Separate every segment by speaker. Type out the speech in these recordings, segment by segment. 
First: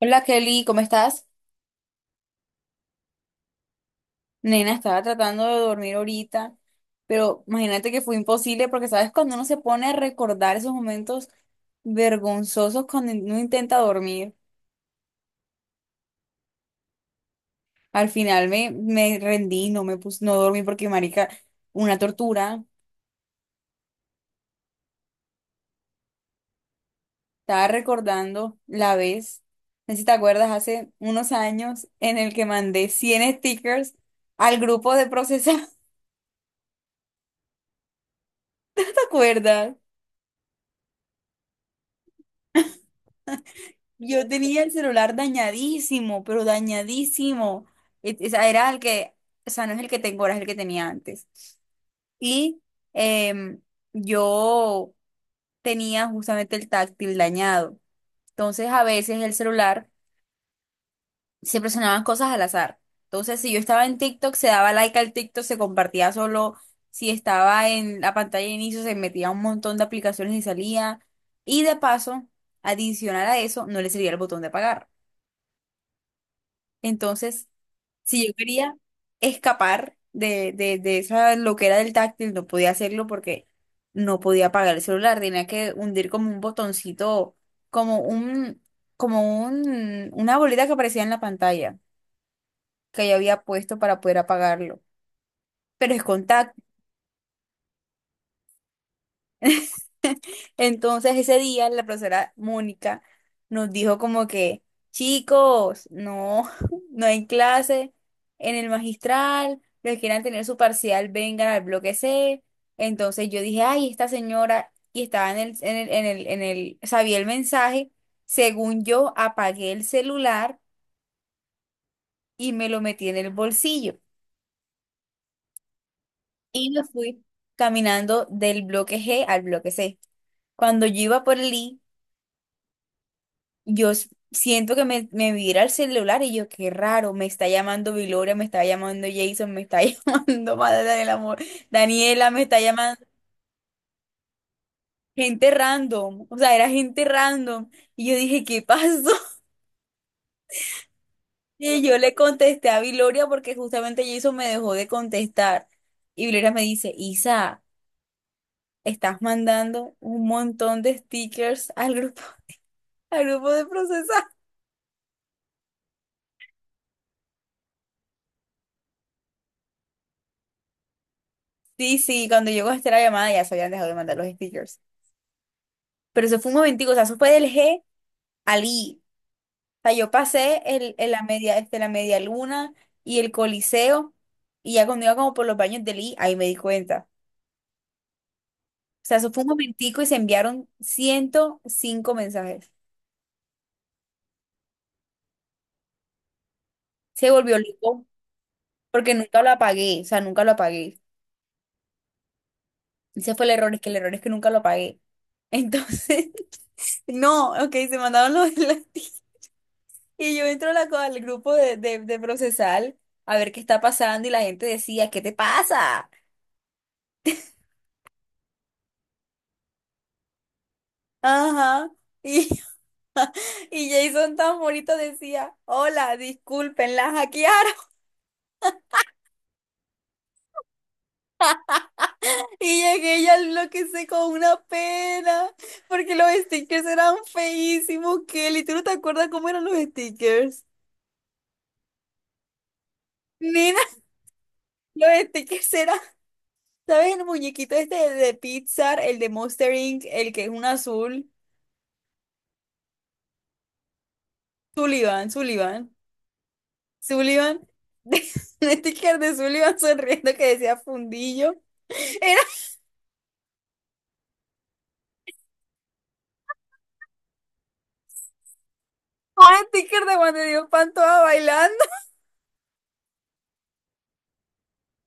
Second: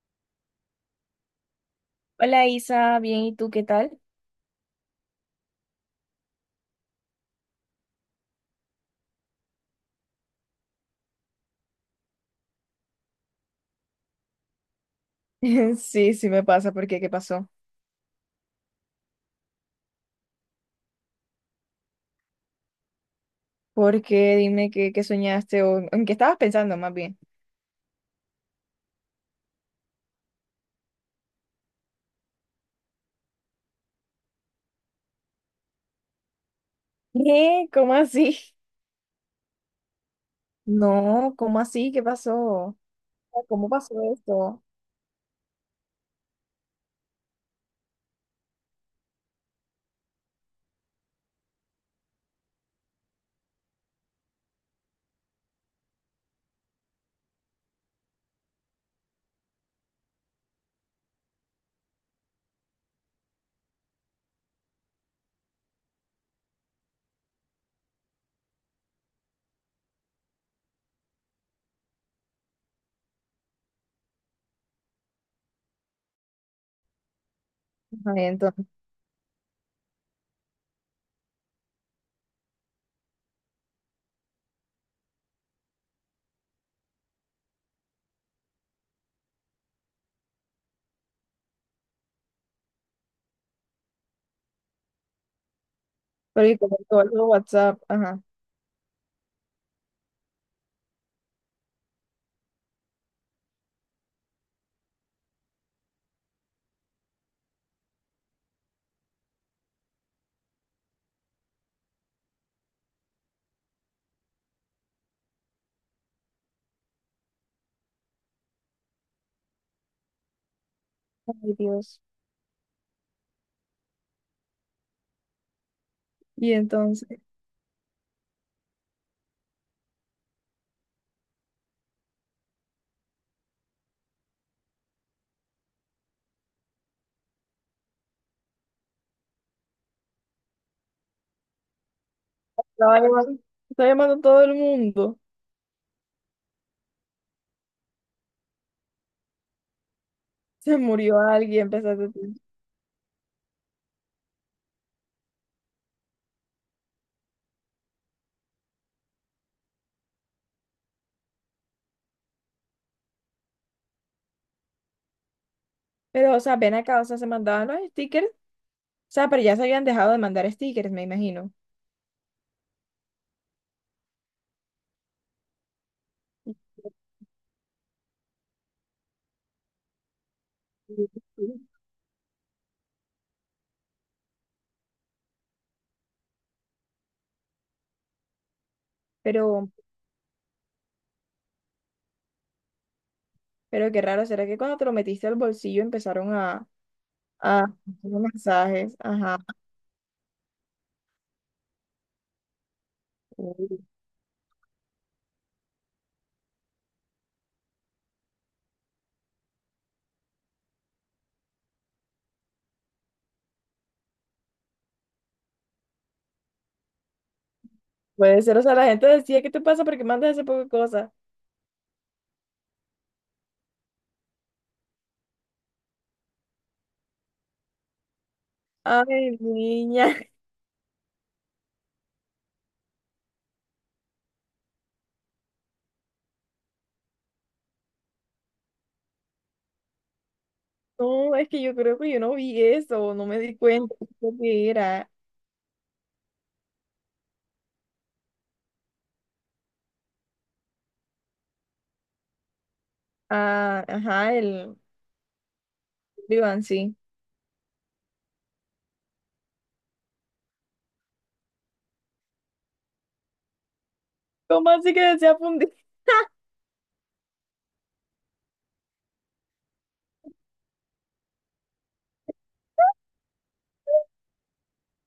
Speaker 1: Hola Kelly, ¿cómo estás?
Speaker 2: Hola Isa, bien, ¿y tú qué tal?
Speaker 1: Nena, estaba tratando de dormir ahorita, pero imagínate que fue imposible porque sabes cuando uno se pone a recordar esos momentos vergonzosos cuando uno intenta dormir,
Speaker 2: Sí, sí me pasa. ¿Por qué? ¿Qué pasó?
Speaker 1: al final me rendí, no dormí porque marica, una tortura.
Speaker 2: ¿Por qué? Dime qué, qué soñaste o en qué estabas pensando más bien.
Speaker 1: Estaba recordando la vez, no sé si te acuerdas, hace unos años en el que mandé 100 stickers al grupo de procesados.
Speaker 2: ¿Qué? ¿Cómo así?
Speaker 1: ¿Te acuerdas?
Speaker 2: No, ¿cómo así? ¿Qué pasó? ¿Cómo pasó
Speaker 1: Yo tenía
Speaker 2: esto?
Speaker 1: el celular dañadísimo, pero dañadísimo. O sea, era el que, o sea, no es el que tengo ahora, es el que tenía antes. Y em, yo tenía justamente el táctil dañado. Entonces, a veces el celular siempre sonaban cosas al azar. Entonces, si yo estaba en TikTok, se daba like al TikTok, se compartía solo. Si estaba en la pantalla de inicio, se metía un montón de aplicaciones y salía. Y de paso, adicional a eso, no le servía el botón de apagar. Entonces,
Speaker 2: Ajá, y
Speaker 1: si yo
Speaker 2: entonces,
Speaker 1: quería escapar de esa loquera del táctil, no podía hacerlo porque no podía apagar el celular. Tenía que hundir como un botoncito, como un, una bolita que aparecía en la pantalla que yo había puesto para poder apagarlo. Pero es
Speaker 2: pero y
Speaker 1: contacto.
Speaker 2: como todo el WhatsApp, ajá.
Speaker 1: Entonces ese día la profesora Mónica nos dijo como que, chicos, no, no hay clase en el magistral, los que quieran tener su parcial vengan al bloque C. Entonces yo dije, ay, esta señora, y estaba en el, sabía el mensaje, según yo apagué el celular
Speaker 2: Ay, Dios.
Speaker 1: y me lo metí en el bolsillo
Speaker 2: Y
Speaker 1: y me
Speaker 2: entonces,
Speaker 1: fui caminando del bloque G al bloque C. Cuando yo iba por el I, yo siento que me vibra el celular y yo, qué raro, me está llamando Viloria, me está llamando Jason, me está llamando Madre del Amor, Daniela, me está
Speaker 2: estaba
Speaker 1: llamando
Speaker 2: llamando, estaba llamando a todo el mundo.
Speaker 1: gente random, o sea, era gente random. Y yo dije, ¿qué pasó?
Speaker 2: Se murió alguien,
Speaker 1: Y yo
Speaker 2: empezaste
Speaker 1: le
Speaker 2: tú.
Speaker 1: contesté a Viloria porque justamente Jason me dejó de contestar. Y Viloria me dice, Isa, estás mandando un montón de stickers al grupo de procesar.
Speaker 2: Pero, o sea, ven acá, o sea, se mandaban los stickers. O sea, pero ya se habían dejado de mandar stickers, me imagino.
Speaker 1: Sí, sí, cuando llegó a hacer la llamada ya se habían dejado de mandar los stickers. Pero eso fue un momentico, o sea, eso fue del G al I. O sea, yo pasé
Speaker 2: Sí,
Speaker 1: el la media,
Speaker 2: sí.
Speaker 1: la media luna y el Coliseo, y ya cuando iba como por los baños del I, ahí me di cuenta. O sea, eso fue un
Speaker 2: Pero,
Speaker 1: momentico y se enviaron 105 mensajes.
Speaker 2: Pero qué raro, ¿será que cuando te lo metiste al bolsillo empezaron
Speaker 1: Se volvió
Speaker 2: a
Speaker 1: loco
Speaker 2: hacer mensajes?
Speaker 1: porque
Speaker 2: Ajá.
Speaker 1: nunca lo apagué, o sea, nunca lo apagué. Ese fue el error, es
Speaker 2: Uy,
Speaker 1: que el error es que nunca lo apagué. Entonces, no, ok, se mandaron los enlaces y yo entro a al grupo de procesal a ver qué está pasando y la gente decía, ¿qué te pasa?
Speaker 2: puede ser, o sea, la gente decía, ¿qué te pasa? ¿Por qué mandas ese poco de cosas?
Speaker 1: Ajá. Y, y Jason tan bonito decía, hola, disculpen, la hackearon.
Speaker 2: Ay, niña.
Speaker 1: Y llegué y al bloque sé con una pena, porque los stickers eran feísimos, Kelly. ¿Tú no te acuerdas cómo eran los stickers?
Speaker 2: No, es que yo creo que yo no vi eso, no me di
Speaker 1: Nina,
Speaker 2: cuenta de que
Speaker 1: los
Speaker 2: era.
Speaker 1: stickers eran, ¿sabes? El muñequito este de Pixar, el de Monster Inc., el que es un azul.
Speaker 2: Ah, ajá, el
Speaker 1: Sullivan, Sullivan,
Speaker 2: Iván, sí.
Speaker 1: Sullivan. Un sticker de Sullivan sonriendo que decía fundillo. Era
Speaker 2: ¿Cómo así que desea fundir?
Speaker 1: un sticker de cuando dio Pantoja bailando.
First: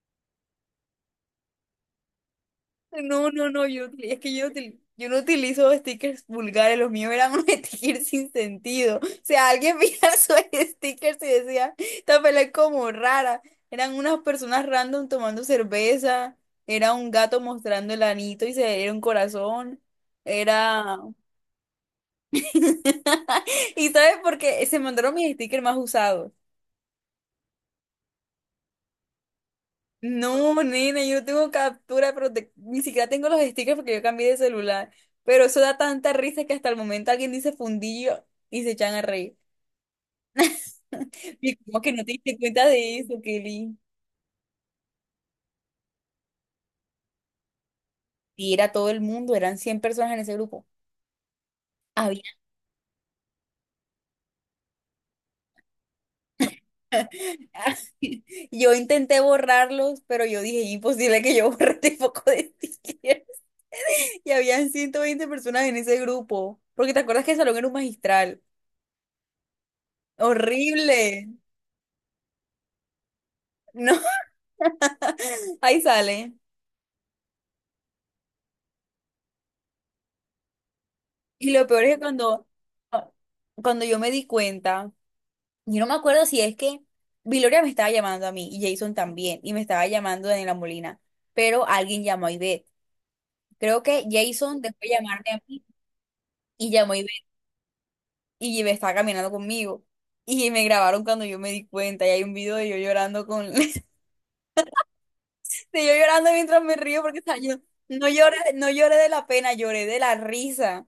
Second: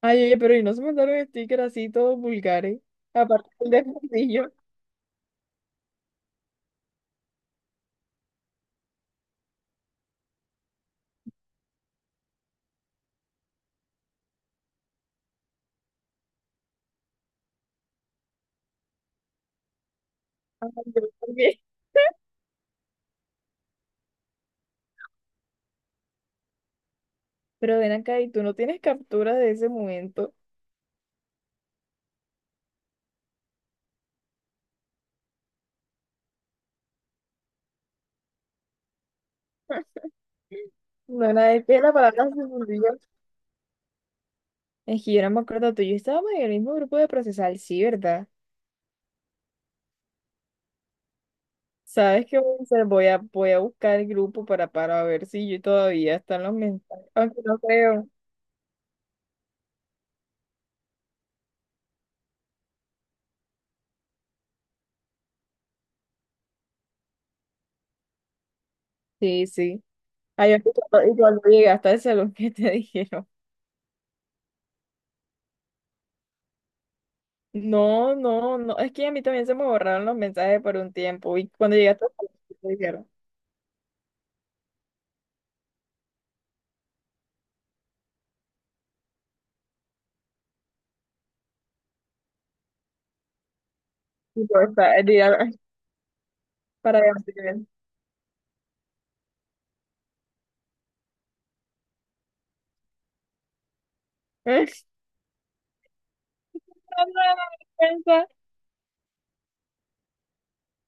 Speaker 2: Ay, oye, pero y no se mandaron stickers así todos vulgares,
Speaker 1: No, no,
Speaker 2: aparte
Speaker 1: no,
Speaker 2: del de
Speaker 1: es que yo,
Speaker 2: fundillo.
Speaker 1: util- yo no utilizo stickers vulgares, los míos eran unos stickers sin sentido. O sea, alguien veía sus stickers y decía, esta pelea es como rara. Eran unas personas random tomando cerveza, era un gato mostrando el anito y se era un corazón,
Speaker 2: Ay,
Speaker 1: era...
Speaker 2: yo también.
Speaker 1: ¿Y sabes por qué? Se mandaron mis stickers más usados.
Speaker 2: Pero ven acá, ¿y tú no tienes captura de ese momento?
Speaker 1: No, nena, yo no tengo captura, pero ni siquiera tengo los stickers porque yo cambié de celular. Pero eso da tanta risa que hasta el momento alguien dice fundillo y se echan a reír.
Speaker 2: No Nona
Speaker 1: Y
Speaker 2: de
Speaker 1: como
Speaker 2: pie,
Speaker 1: que
Speaker 2: la
Speaker 1: no te
Speaker 2: palabra
Speaker 1: diste
Speaker 2: se
Speaker 1: cuenta de
Speaker 2: fundió.
Speaker 1: eso, Kelly.
Speaker 2: Es que yo no me acuerdo tú. Y yo estábamos en el mismo grupo de procesal, sí, ¿verdad?
Speaker 1: Y era todo el mundo, eran 100 personas en ese grupo.
Speaker 2: ¿Sabes
Speaker 1: Había.
Speaker 2: qué voy a hacer? Voy a, voy a buscar el grupo para ver si yo todavía están los mensajes. Aunque no creo.
Speaker 1: Yo intenté borrarlos, pero yo dije, imposible que yo borre este poco de stickers. Y habían 120 personas en ese grupo. Porque te acuerdas que el salón era un magistral.
Speaker 2: Sí, sí. Ay, yo- y
Speaker 1: Horrible.
Speaker 2: cuando llegaste al salón, ¿qué te dijeron?
Speaker 1: No, ahí sale.
Speaker 2: No, no, no. Es que a mí también se me borraron los mensajes por un tiempo. Y
Speaker 1: Y lo
Speaker 2: cuando
Speaker 1: peor es que
Speaker 2: llegaste al salón, ¿qué te dijeron?
Speaker 1: ah, cuando yo me di cuenta, yo no me acuerdo si es que Viloria me estaba llamando a mí y Jason también, y me estaba llamando Daniela Molina, pero alguien llamó a Ivette. Creo que
Speaker 2: Y yo,
Speaker 1: Jason dejó de
Speaker 2: está,
Speaker 1: llamarme a
Speaker 2: dirá,
Speaker 1: mí y llamó a
Speaker 2: para ver
Speaker 1: Ivette
Speaker 2: si te ven.
Speaker 1: y Ivette estaba caminando conmigo. Y me grabaron cuando yo me di cuenta y hay un video de yo llorando de yo llorando mientras me río
Speaker 2: No, no,
Speaker 1: porque estaba yo,
Speaker 2: no,
Speaker 1: no
Speaker 2: no,
Speaker 1: lloré, no lloré de la pena, lloré de la risa.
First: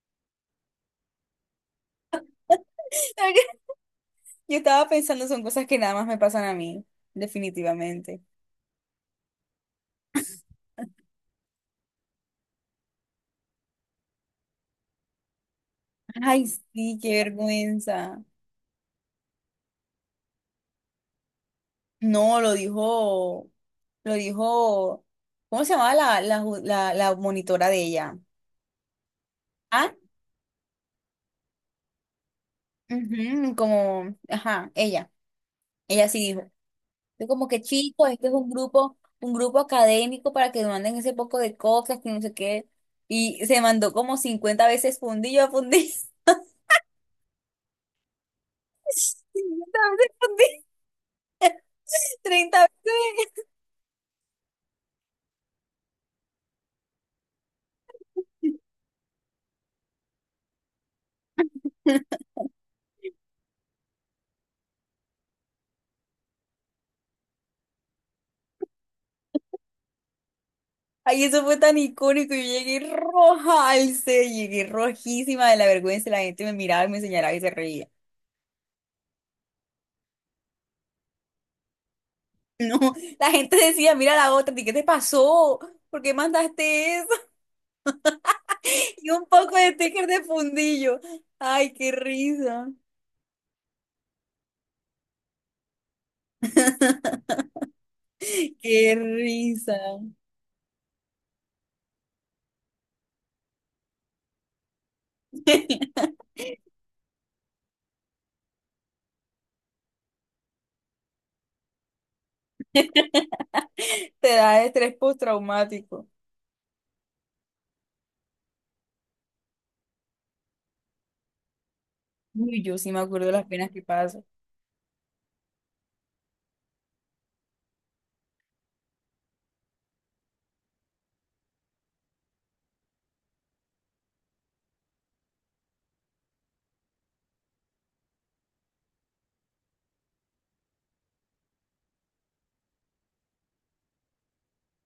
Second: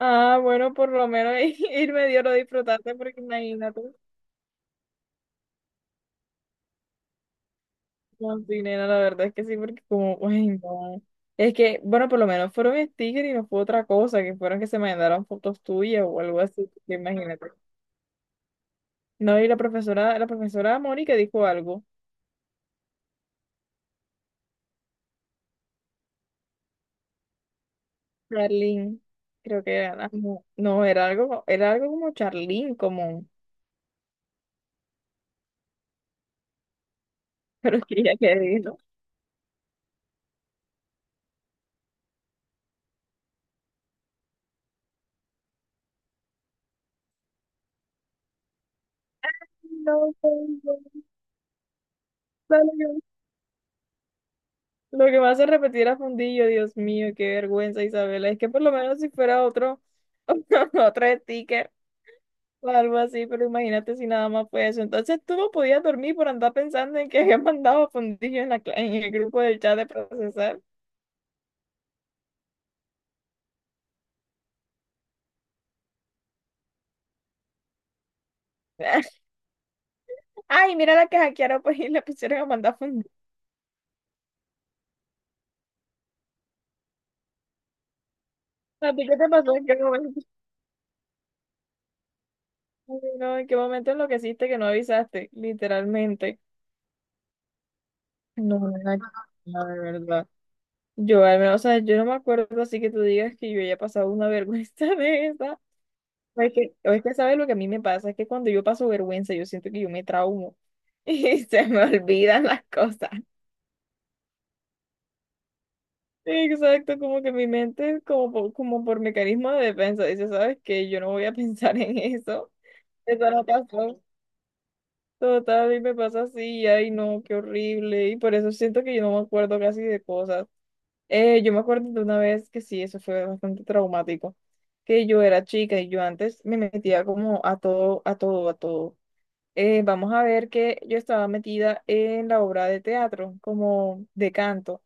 Speaker 2: ah, bueno, por lo menos irme dio lo disfrutaste porque imagínate.
Speaker 1: Yo estaba pensando, son cosas que nada más me pasan a mí, definitivamente.
Speaker 2: No, sí, nena, la verdad es que sí, porque como, uy, no. Es que, bueno, por lo menos fueron stickers y no fue otra cosa, que fueron que se mandaron fotos tuyas o algo
Speaker 1: Ay,
Speaker 2: así, que
Speaker 1: sí, qué
Speaker 2: imagínate.
Speaker 1: vergüenza.
Speaker 2: No, y la profesora Mónica dijo algo,
Speaker 1: No, lo dijo, ¿cómo se llamaba la monitora de ella?
Speaker 2: Charlene, creo que
Speaker 1: Ah,
Speaker 2: era, ah, no, no, era algo como Charlene, como,
Speaker 1: ujú, como, ajá, ella sí dijo. Yo como que
Speaker 2: pero es que
Speaker 1: chico,
Speaker 2: ella
Speaker 1: este es
Speaker 2: que dijo,
Speaker 1: un grupo académico para que manden ese poco de cosas, que no sé qué. Y se mandó como 50 veces fundillo a fundillo, 50 veces
Speaker 2: no,
Speaker 1: fundillo,
Speaker 2: no,
Speaker 1: 30
Speaker 2: no,
Speaker 1: veces.
Speaker 2: lo que me hace repetir a Fundillo, Dios mío, qué vergüenza, Isabela. Es que por lo menos si fuera otro, otro sticker o algo así, pero imagínate si nada más fue eso. Entonces tú no podías dormir por andar pensando en que habían mandado a Fundillo en la, cla- en el grupo del chat de procesar.
Speaker 1: Ay, eso fue tan icónico. Yo llegué roja al set, llegué rojísima de la vergüenza. La gente me miraba y me señalaba y se reía.
Speaker 2: Ay, mira la que hackearon, pues, y le pusieron a mandar a
Speaker 1: No,
Speaker 2: Fundillo.
Speaker 1: la gente decía, mira la otra, y ¿qué te pasó? ¿Por qué mandaste eso?
Speaker 2: ¿A ti
Speaker 1: Y
Speaker 2: qué
Speaker 1: un
Speaker 2: te pasó?
Speaker 1: poco
Speaker 2: ¿En
Speaker 1: de
Speaker 2: qué
Speaker 1: sticker
Speaker 2: momento?
Speaker 1: de fundillo. Ay, qué risa,
Speaker 2: Ay, no, ¿en qué momento enloqueciste que no avisaste? Literalmente. No, no,
Speaker 1: qué
Speaker 2: no, no,
Speaker 1: risa.
Speaker 2: de verdad. Yo al menos, o sea, yo no me acuerdo así que tú digas que yo haya pasado una vergüenza de esa. O es que sabes lo que a mí me pasa, es que cuando yo paso vergüenza, yo siento que yo me traumo y se me olvidan las cosas.
Speaker 1: Te da estrés postraumático.
Speaker 2: Exacto, como que mi mente, como por, como por mecanismo de defensa, dice, ¿sabes qué? Yo no voy a pensar en eso.
Speaker 1: Uy, yo sí me acuerdo
Speaker 2: Eso
Speaker 1: de las
Speaker 2: no
Speaker 1: penas que
Speaker 2: pasó.
Speaker 1: paso.
Speaker 2: Total, y me pasa así, ay no, qué horrible. Y por eso siento que yo no me acuerdo casi de cosas. Yo me acuerdo de una vez que sí, eso fue bastante traumático, que yo era chica y yo antes me metía como a todo, a todo, a todo. Vamos a ver que yo estaba metida en la obra de teatro, como de canto.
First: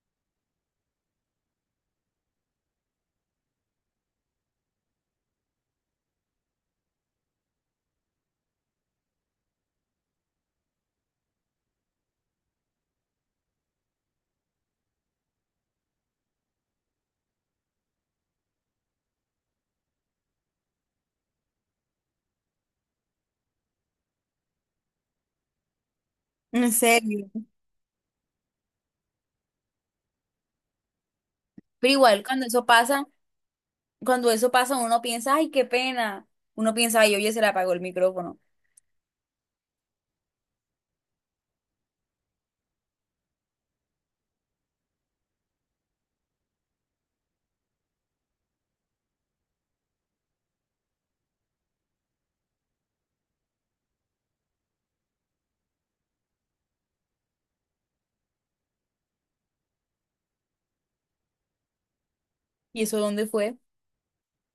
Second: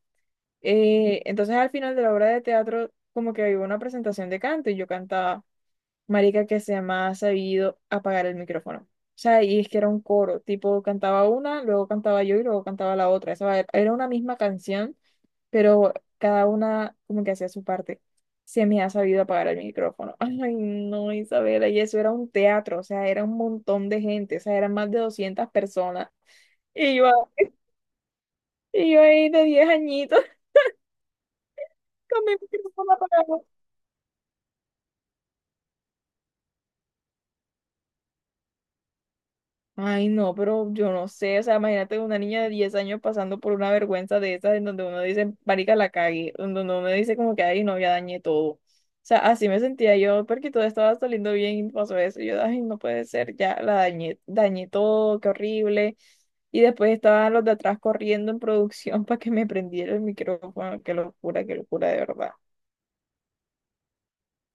Speaker 2: Entonces al final de la obra de teatro, como que había una presentación de canto y yo cantaba, marica, que se me ha sabido apagar el micrófono. O sea, y es que era un coro, tipo cantaba una, luego cantaba yo y luego cantaba la otra. Esa era una misma canción pero cada una como que hacía su parte. Se me ha sabido apagar el micrófono. Ay, no, Isabela, y eso era un teatro, o sea, era un montón de gente, o sea, eran más de 200 personas.
Speaker 1: En
Speaker 2: Y yo,
Speaker 1: serio.
Speaker 2: y yo ahí de 10 añitos
Speaker 1: Pero
Speaker 2: con
Speaker 1: igual,
Speaker 2: mi micrófono apagado.
Speaker 1: cuando eso pasa, uno piensa, ay, qué pena. Uno piensa, ay, oye, se le apagó el micrófono.
Speaker 2: Ay, no, pero yo no sé, o sea, imagínate una niña de 10 años pasando por una vergüenza de esas en donde uno dice, marica, la cagué, en donde uno dice como que, ay, no, ya dañé todo. O sea, así me sentía yo, porque todo estaba saliendo bien y pasó eso, y yo, ay, no puede ser, ya la dañé, dañé todo, qué horrible. Y después estaban los de atrás corriendo en producción para que me prendiera el micrófono, qué locura, de verdad.
Speaker 1: ¿Y eso dónde fue?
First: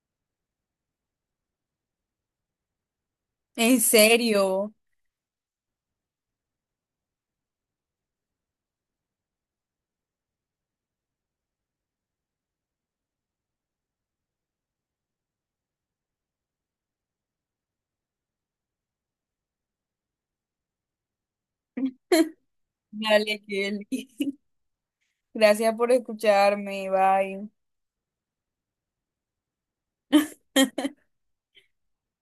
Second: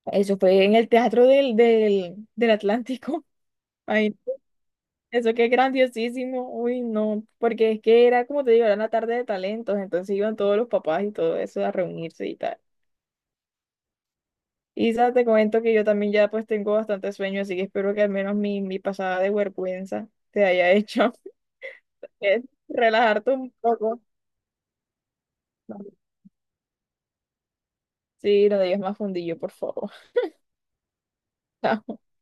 Speaker 2: Eso fue en el teatro del Atlántico.
Speaker 1: ¿En
Speaker 2: Ay,
Speaker 1: serio?
Speaker 2: eso que es grandiosísimo, uy, no, porque es que era como te digo, era una tarde de talentos, entonces iban todos los papás y todo eso a reunirse y tal. Y Isa, te comento que yo también ya pues tengo bastante sueño, así que espero que al menos mi pasada de vergüenza te haya hecho eh, relajarte
Speaker 1: Dale,
Speaker 2: un
Speaker 1: Kelly.
Speaker 2: poco.
Speaker 1: Gracias por escucharme. Bye.
Speaker 2: Sí, no digas más fundillo, por favor.